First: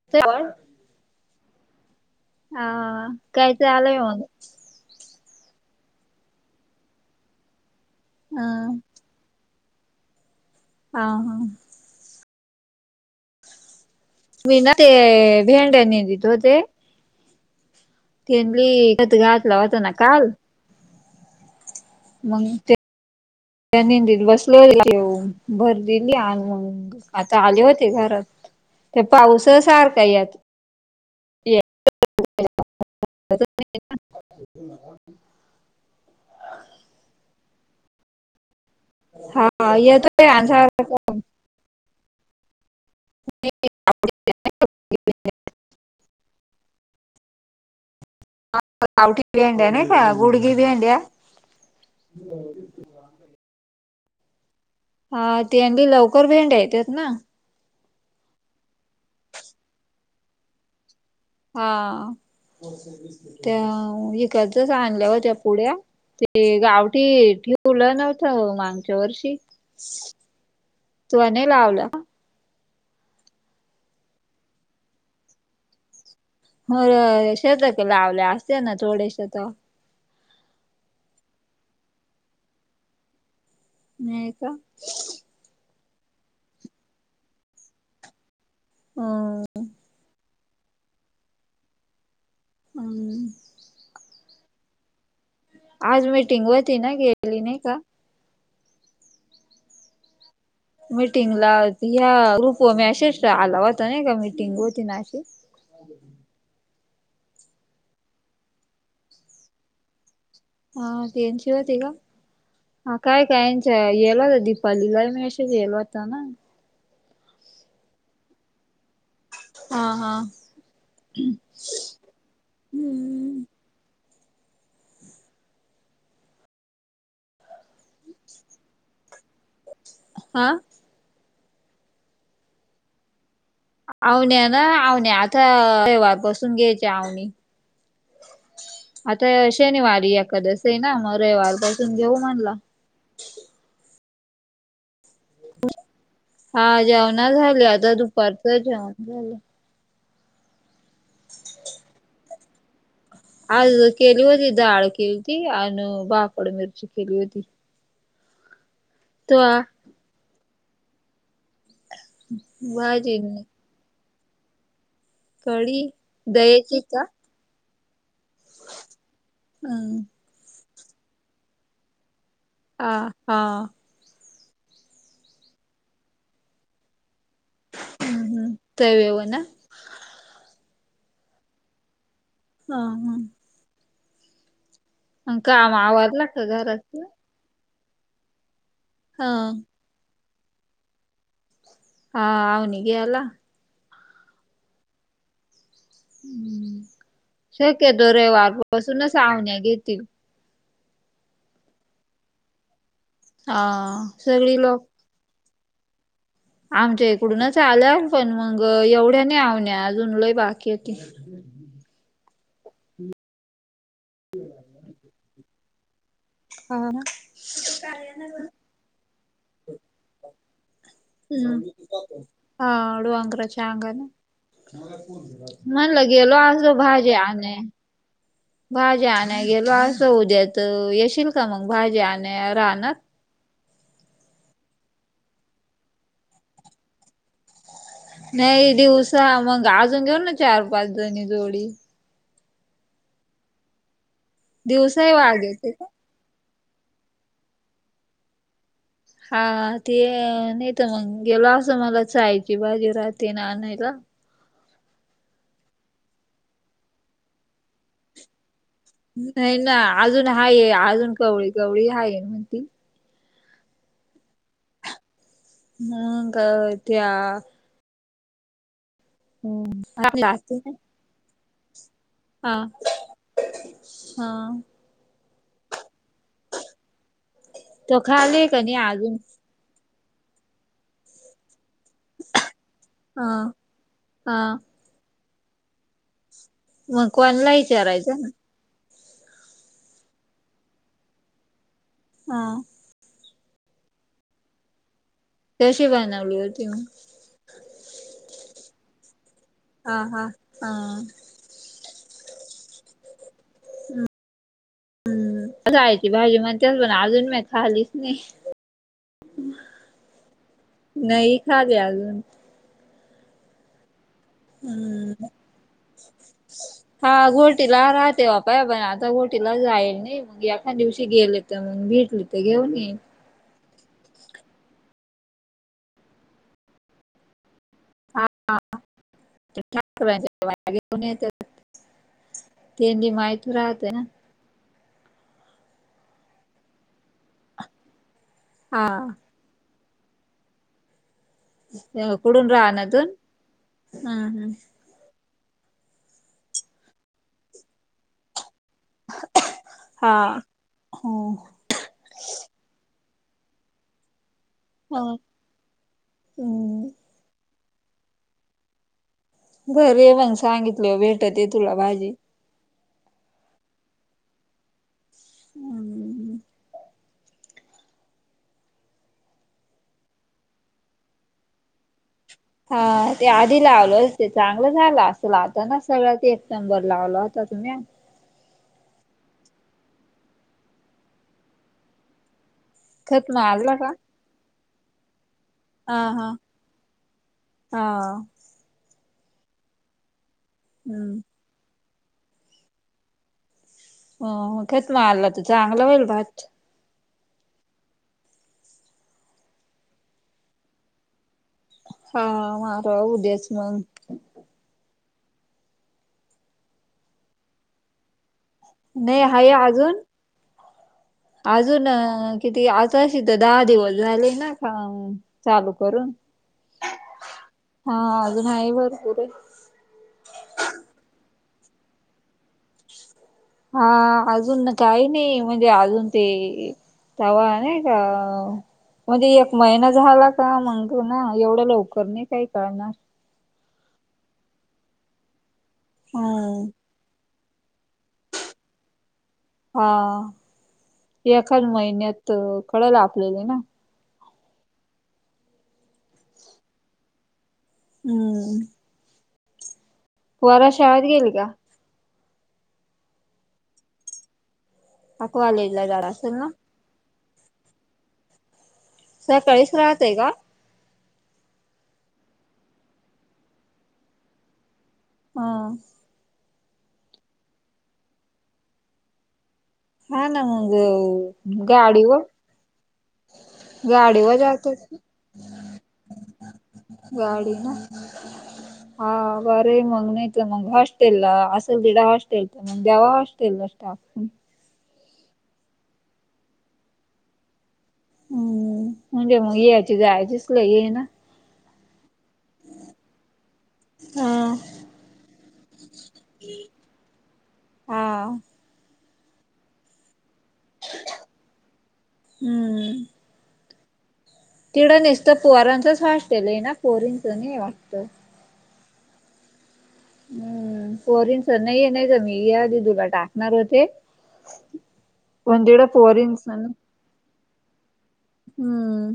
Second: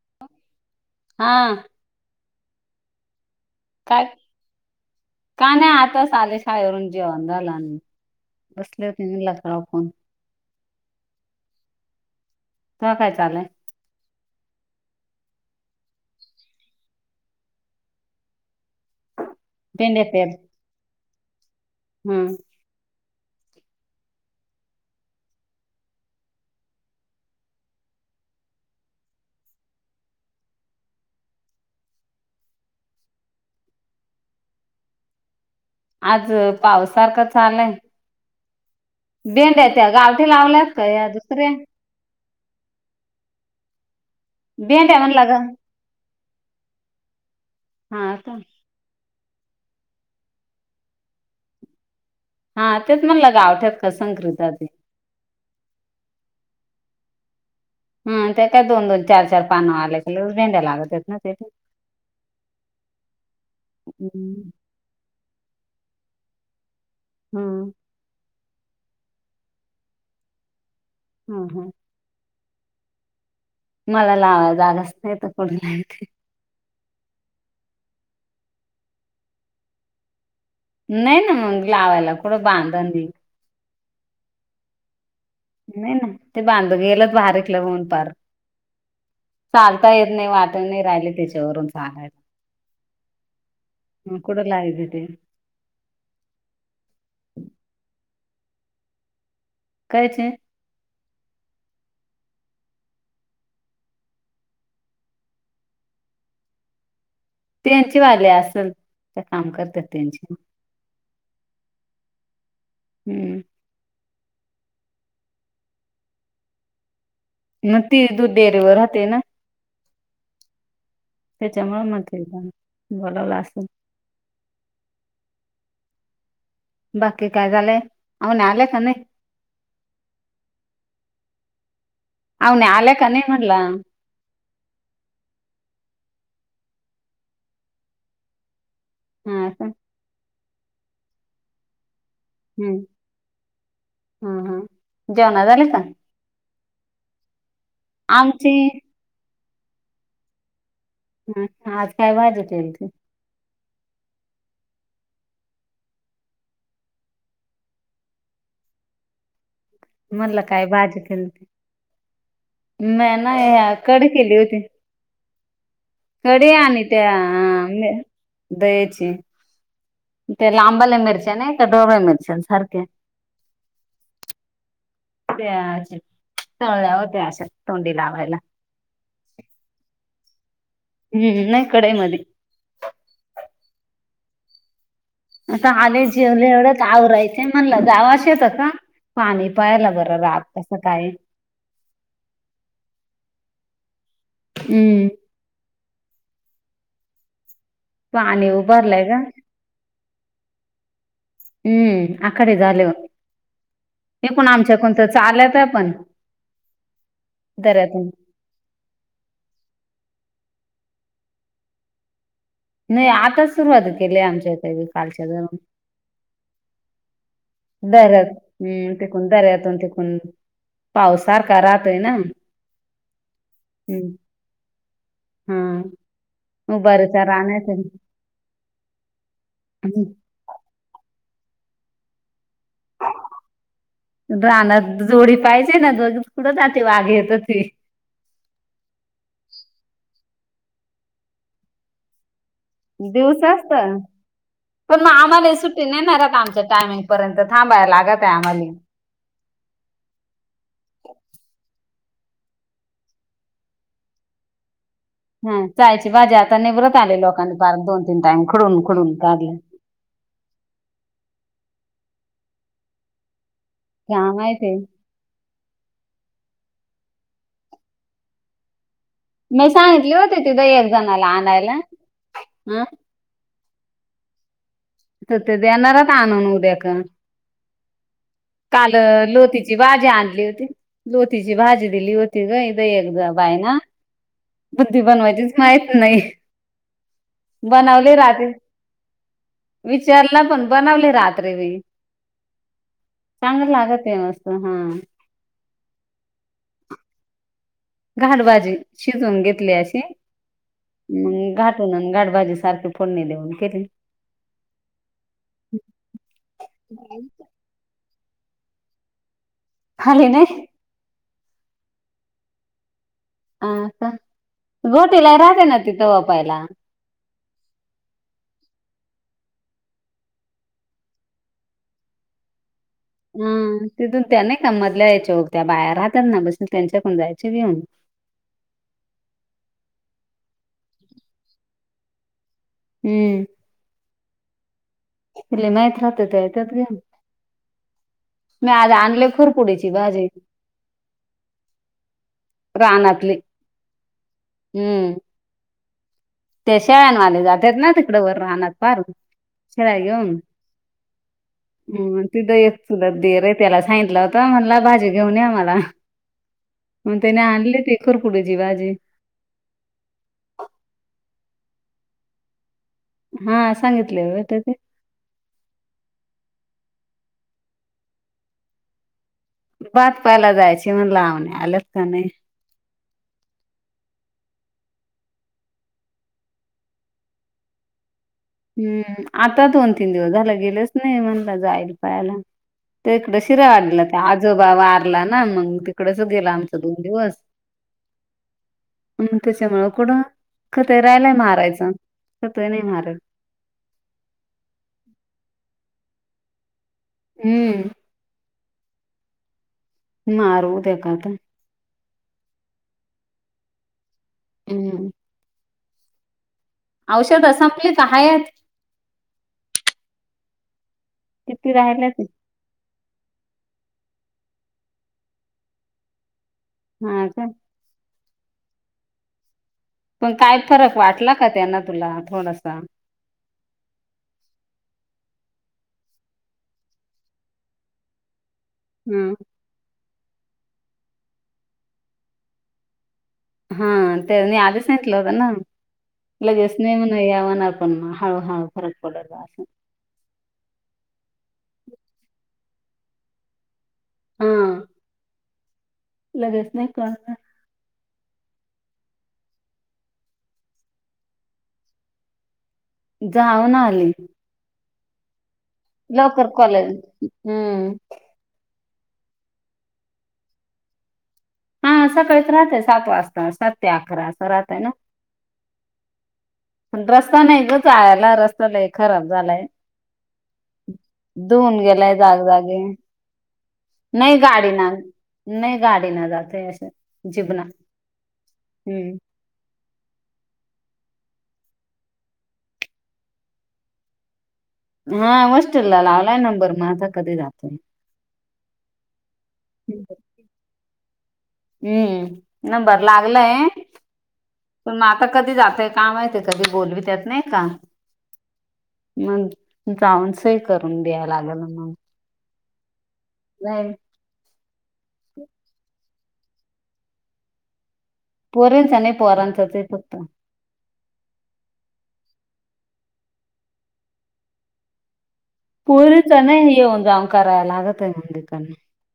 [unintelligible] हा. हा काय चालू हाय मग? काय नाही आताच आले शाळेवरून जेवण झाल अन ह बसले होते म्हणल कराव फोन. हा हा. तुवा काय चालाय? मी ना ते भेंड्यानी दित होते. तेनली नत घातला होता ना भेंड्या काल. पेर हम्म मंग ते ते निंदिल बसले [unintelligible] भर दिली आण मंग आता आले होते घरात. ते पाऊसा सारखाय यात. [unintelligible] आज पावसारखं चालय. हा भेंड्या त्या येतोय गावठी आणि लावल्यात का सारखा या दुसऱ्या? भेंड्या म्हणलं गं. हा तुम आ-आवटी भेंड्या नाही का गुडगी भेंडया. हा तेच म्हणलं गावठ्यात कसंकृता ते. हां त्यानबी लवकर भेंड्या येतात ना? हम्म, त्या त्या दोन दोन चार चार पानं आल्या [unintelligible] भेंड्या लागत आहेत ना. ते हां, त्या हम्म इकाचं चांगल्या होत्या पुड्या, ते गावठी हा ठिवल नव्हतं मंग चर्शी त्वा नाही हा लावला का? मला लावाय जागाच नाही तर कुठे लाविते? म्होरं शेजारच्या लावल्या असत्याना थोडेसे शेता नाही ना लावायला कुठक बांधन. नाही का? नाही ना, ते बांधू गेलत भारीतल होऊन पार, हम्म चालता येत नाही वाट ते नाही राहिले त्याच्यावरून [unintelligible] अंम्म मग कुठ लागीते ते? आज मीटिंग होती ना, गेली नाही का? कायचे? मिटिंगला ह्या ग्रुपवर मेसेज आला होता नाही का मिटिंग होती ना अशी? [inaudible] तेंचि वाली आसल, त्या काम करतात त्यांची. आं त्यांची होती का? हा काय हम्म कायांनच्या येला दित पल्लिला ह्यो मेसेज गेला होता ना? मग ती दूध डेअरीवर राहते ना. हां हां. त्याच्यामुळ म्हटलंय गाण, बोलावलं हम्म आसल. बाकी काय झालंय, आऊन आलेय का नाही? हां. आहो नाय, आल्या का नाही म्हटलं? आवण्या ना आवण्या आता रविवारपासून घ्यायच्या आवनी. आता हा का शनिवारी एकादशी आहे ना, मग रविवारपासून घेऊ म्हणला. हम्म जेवणा झाले का? हा जेवणा झाले, आता आमची दुपारचं जेवण झालं. हं, आज काय भाजी केलती? आज केली होती डाळ केलती आन भाकड मिर्ची केली होती. त्वा. मला काय भाजी केलती? नाय भाजी नाय कढी केली होती. कडी कडी दह्याची आणि का त्या दह्याची. अं त्या लांबल्या मिरच्या नाही का ढोबळ्या मिरच्यान सारख्या. आं, हां. त्या तळल्या होत्या अशा तोंडी लावायला. हम्म तव्यावर ना? हम्म, नाही कढईमध्ये. हां हां. आता काम आले आवरला का जेवले एवढ्यात घरातलं आवरय ते म्हणलं जावावं शेतात का, हा पाणी पाहायला बरं रात तसं काय. [unintelligible] हम्म. हम्म शक्यतो पाणी रविवार उभारलंय पाासूनच का आवण्या घेतील. हम्म आखाडी झाले हा वर पण सगळी आमच्या लोक कोणच चालत आहे पण आमच्या इकडूनच आलं दऱ्यातून पण मग एवढ्या नाही आवण्या अजून लई बाकी य त. नाही आताच सुरुवात केली आमच्या कालच्या दर हा. दरत हम्म तिकण दरयतोण तिक हम्म ना हा डोंगराच्या आकार हम्म हा म्हणलं गेलो असतो भाजी उभारीचा आणाय. राहण्यात भाज्या आणायला गेलो असं उद्या तर येशील का मग भाजी आणय राहणार रानात जोडी पाहिजे ना दोघेच कुठ वाघ येत ती नाही दिवसा मग अजून घेऊ ना चार पाच जणी जोडी दिवसचत पण मग दिवसाही वाघ आम्हाला येते सुट्टी का? नाही ना रात आमच्या टायमिंग पर्यंत थांबायला लागत आहे आम्हाला. हा ते नाही तर मग गेलो असं मला चायची बाजी राहते ना आणायला. हा चायची बाजी आता निवरत आले लोकांनी पार दोन तीन टाईम खुडून खडून काढले. नाही ना अजून हाय आहे अजून कवळी कवळी हाय आहे म्हणत. काम आहे ते. ह का त्या मी हम्म सांगितली हा होती तिथं एक जणाला आणायला. हा हं हा. तर ते देणारच आणून उद्या का तो खाली का नाही काल अजून लोती भाजी आणली होती लोतीची भाजी दिली होती ग हा एकदा बाय ना हा. बुद्धी बनवायचीच माहित नाही मग कोणला बनवले विचारायचं ना राहते. विचारला पण बनवली रात्री मी. हा. चांगलं लागत आहे मस्त हा. कशी बनवली होती म. घाटबाजी शिजून घेतली हा अशी हा हा घाट गाठबाजी सारखी फोडणी देऊन केली. यची भाजी म्हणतेच पण अजून म्या खालीच नाही. खाल्ली नाही. नाही खाले अजून. ह हम्म गोटीला राजे ना तिथं वापायला. हा घोटीला राहते बापाय पण आता घोटीला जाईल नाही मग एखा दिवशी गेले. मग भेटली तर घेऊन ये. ह तिथून त्या नाही का मधल्या यायच्या ग त्या बाहेर राहतात ना बस त्यांच्याकडून जायचे घेऊन. ठकरच्या घेऊन येत तेी हम्म माहती राहते ना. त माहत राहते ते त्यात घे मी आज हा आणले खुर पुडीची भाजी. खुडून रानातून रानातली हम्म हम्म. हम्म. ते शेळनवाले जातेत ना तिकडें वर राहना पारून. चाय हा घेऊन. हो हूं तिद एक चुलत दीर ये त्याला सांगितला होता म्हणला भाजी घेऊन यां मला हम्म मग त्याने आणले ती खुरकूडयाची भाजी घरी आहे मंग सांगितल्यावर भेटते तुला भाजी हा सांगितल्यावर भेटते. हम्म भात पायला जायची म्हण लावणी आल्यात का नाय? हा ते आधी लावलं होत ते चांगलं झालं असंल आता ना सगळ ते एक नंबर लावला होता तुम्ही हम्म आता दोन तीन दिवस झाल गेलेच नाही म्हणल जाईल पहायला. त्या खत इकड शिराळ मारला का आळीला त्या आजोबा वारला ना मंग मंग हा तिकडच हा गेला आमच दोन दिवस हा मंग त्याच्यामुंळ कुडं खत ही हम्म राहालाय मारायच खत ही नाय मारिल. हो थेत मारला त चांगला होईल भात हम्म मारू उदया खत हा मारा उदयाच मंग हम्म औषध संपली का हायत. ने हाये अजून, किती अजून राहिल्या ते किती आता शी त दहा दिवस झाले ना काम चालू करून. हा काय हा अजून हाये भरपूरये. पण काय फरक वाटला का त्यांन तुला थोडासा हा अजून काही नही, म्हणजे अजून ते तवा नई का म्हणजे हम्म एक महिना झाला का मंग ते ना एवढं लवकर नाय काही कळणार हा त्यानी आधीच सांगितलं होत हम्म लगेच नाय म्हणून नाय हे व्हणार पण हळु हळु फरक पडल आस हा एकच महिन्यात कळल आपल्याली ना हा लगेच नाही कळणार हम्म पोरं शाळेत गेली का? जाऊन आली. तो कॉलेजला जात असेल लवकर ना कॉले हम्म सकाळीच राहतय का? हा सकाळीच राहतय सात वाजता सात ते अकरा असं राहतय ना हा पण रस्ता नाही ग जायाला रस्ता लय खराब झालाय. हा ना मग धुऊन गेलाय गाडीवर जाग जागी गाडीवर नाई गाडी जातात ना नाई गाडी न जातय असं गाडी जीभन हम्म बरय मंग नाहीेत मग हॉस्टेल असल दिडा हॉस्टेल तर मंग दयावा हॉस्टेलाच टाकून हा हॉस्टेल ला लावलाय नंबर म आता कधी जातोय हम्म म्हणजे मग यायची जायचीच लय हे हाय ना हम्म. नंबर लागलय हा पण मग आता कधी जातय काय माहित कधी बोलवीत्यात नाही का मग जाऊन सही करून द्याया लागेल ना मग हम्म नाही तिडं नेसतं पोरांचंच होस्टेल आहे ना पोरींचं नाही वाटतं. पोरीच नाही पोरांचच फक्त हम्म पोरींच नाहीे नाही का या यादी तुला टाकणार होते. पण तिकडं पोरींच ना नाही येऊन जाऊ करायला लागत आहे मग तिकडनं हम्म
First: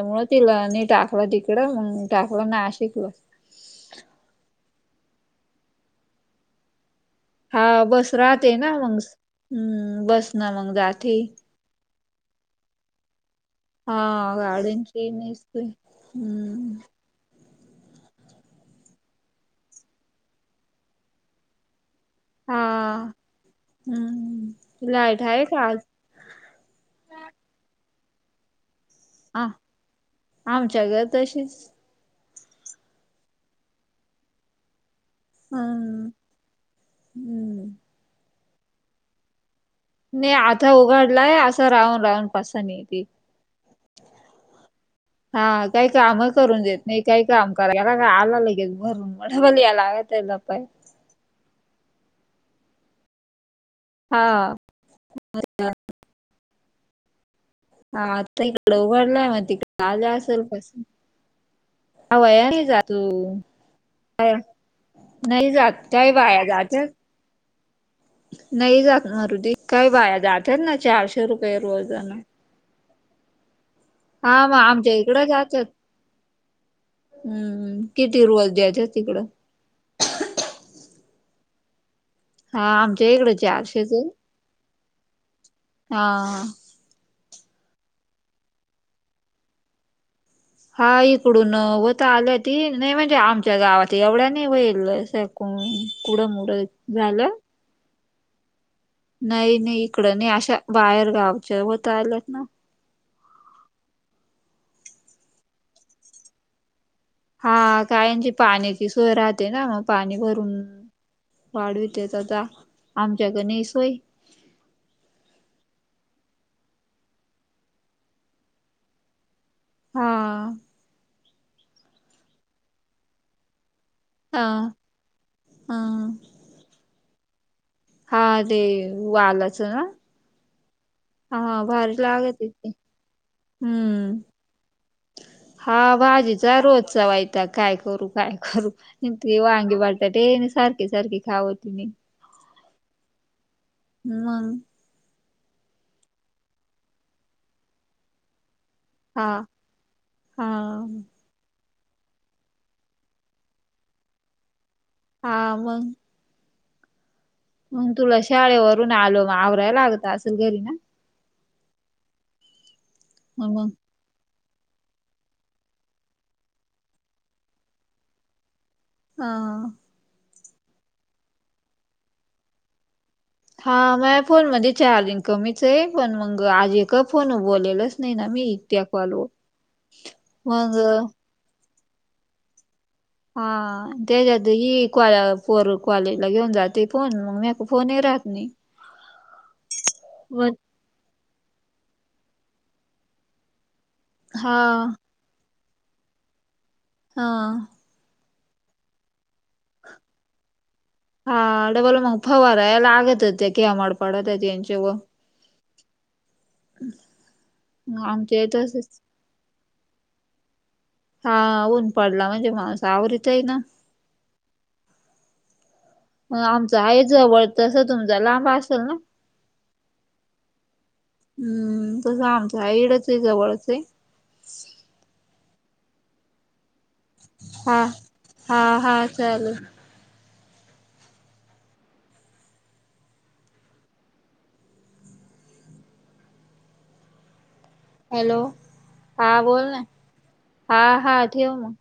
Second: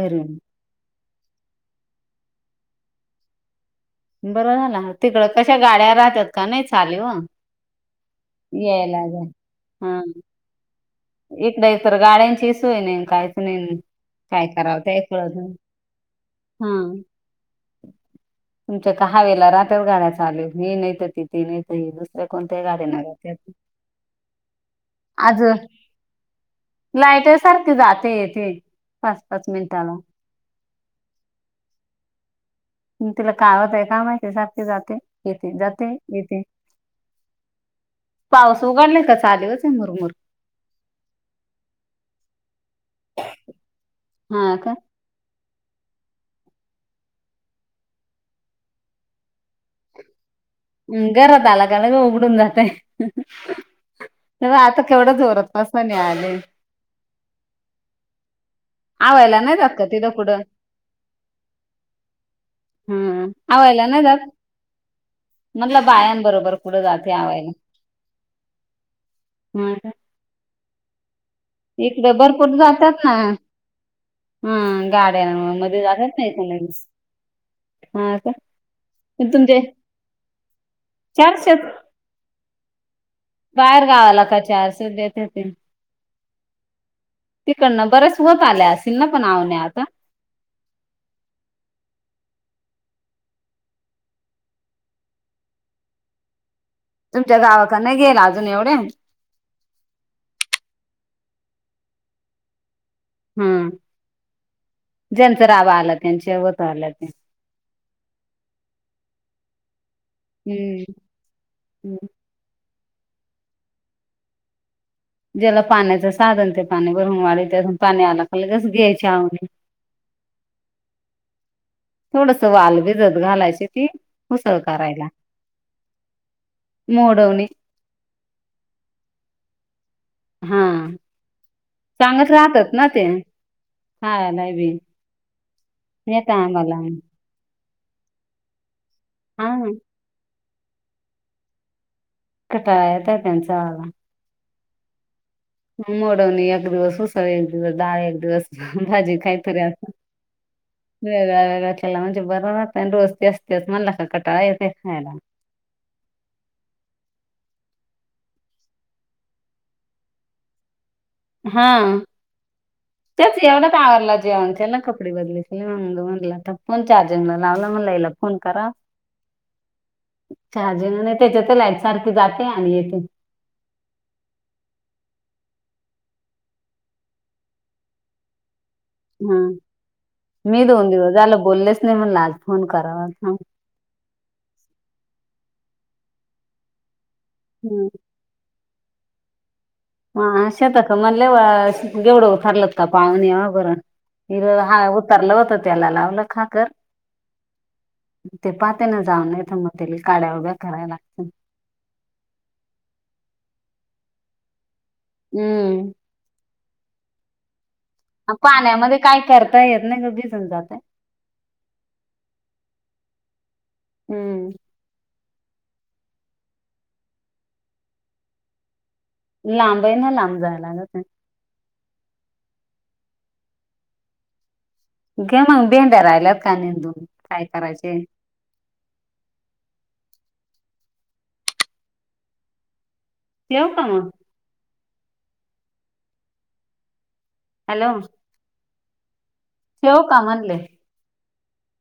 घरी तिला आणि टाकलं तिकडं मग टाकलं नाशिकलं. बरं झालं तिकडं कशा गाड्या राहतात का नाही चालीवन हा बस राहते ना मग हम्म बस न मग जाते. एक नाही तर गाड्यांची सोय नाय काय. नाही हा काय कराव काही गाड्यांची कळत नाही नेसतोय हा. हम्म तुमच्या कहावेला रात्र गाड्या चालू आहेत हे नाही तर ती. ती नाहीे तर ही दुसऱ्या हा कोणत्याही गाडी नेत्यात. हम्म लाईट आज आहे का लाईट सारखी जाते येते पाच पाच मिनिटान आमच्या घर तशीच तिला काय होतंय काय माहिती सारखी जाते येते जाते हम्म येते. हम्म पाऊस उघडला का चालू अजून मुरमुर नाही आता उघाडलाय असं राहून राहून पासन येते हा का. हा काही काम करून देत नाही काही काम करा हे बघा आला लगेच धरून [unintelligible] घरात आला दरवाजा उघडून जातय, हा हे बघ आता केवढं जोरत अस न्यायलय हा आता इकडे उघडलाय आवायला मग नाही जात तिकडे का तिला आलं कुठं असेल पासून. हवया नाही जातू हम्म आवायला नाही जात का. नाही जात काय बाया जात त्या [unintelligible] नाही जात मारुदी काय वाया जातात ना चारशे रुपये इकडे रोजानं भरपूर जातात ना मग हा आमच्या गाड्या मध्ये जातच नाही ना इथून हम्म हम्म हा किती का रोज द्यायच्यां तिकडं? चारशे हा आमच्या इकडेच बाहेर गावाला का चारशे देतेतील हा. तिकडनं बऱ्याच होत आल्या असतील ना पण आवण्या आता. हा इकडून होत आल्या ती नाही म्हणजे आमच्या गावात एवढ्या नाही होईल हो कुडमुड तुमच्या गावाकडन गेल अजून एवढे नाही नाही इकडं नाही अशा बाहेरगावच्या हो तर आल्यात ना हम्म ज्यांचा रावा आला त्यांच्या होत आल्याती हा काहींची पाण्याची सोय राहते ना पाणी भर हम्म वाढवीतेचा आमच्याकणी सोय. ज्याला पाण्याच साधन ते पाणी भरून वाडीत्या पाणी आला का लगेच घ्यायच आव हा. थोडस वाल भिजत घालायची ती हा ऊसळ करायला. हा मोडऊनी. हा ते वालाच ना. हा हा भारी चांगत लागत ते राहतात ना ते हम्म. खायला बी हा येत भाजीचा आम्हाला रोजचा वयताग काय करू काय करू. ते हा वांगी बटाटे सारखे सारखे खावती नई. कटाया येत त्यांचावाला. मगं. म मोडऊणी एक दिवस उसळ, एक दिवस दाळ, एक दिवस भाजी हा काहीतरी आता हा वेगळ्या वेगळ्या केला म्हणजे बर राहते आण रोज तेच तेच म्हणाला का कटाया येतोय खायला. हां मंग. मग तुला शाळेवरून आलो म आवराया लागतं असेलं घरी ना. हां तेच मग एवढं मग का आवरल जेवण केलं का कपडे बदली म म्हणल आता फोन चार्जिंगला लावला म्हणल ईला फोन कराव अं. चार्जिंग नाई त्याच्यातई लाईट सारखी जाते आणि येते. हा माया फोन मध्ये चार्जिंग कमीचंय पण, मगं आज एकही फोन वर बोलेलच नाही नां मी. त्या कॉलवर हम्म मी दोन मग दिवस झालं बोललेचं नाही म्हणल आज फोन करावा. थांब. हां त्याच्यात ही कॉल पोर कॉलेज ला घेऊन जाते फोन म्या हम्म. फोनं राहत नाही. हा मग शेताकड मणल अ घेवड वफारलत का पाहण यावा बर. हित हा उतारलं होत त्याला लावलं खाकर. हां. ते पाहतेन जाऊन नाई त मगं ते लई काड्या उगच कराया लाग हां डबल मग फवाराया लागत होते किंवा म मडपड होते त्याच्या व हम्म. [inaudible] अ पाण्यामध्ये तसच कायं करता येत नाही गं भिजून जातय. हा ऊन पडला म्हणजे म आवीरतय न. हम्म. हम्म आमचा हाय जवळ तसं तुमचा लांब असेल न? लांबय नां लांब जाय लागतं. हम्म तसं आमचं हाय इठंच आहे हे जवळचय - घ्या मग भेंड्या राहिल्यात कां निंदून? काय हां करायचे हां हां चाललं. ठेवूं का मगं. हॅलों. हॅलो हा बोल नां का म्हणले? हां हां ठेव मंग.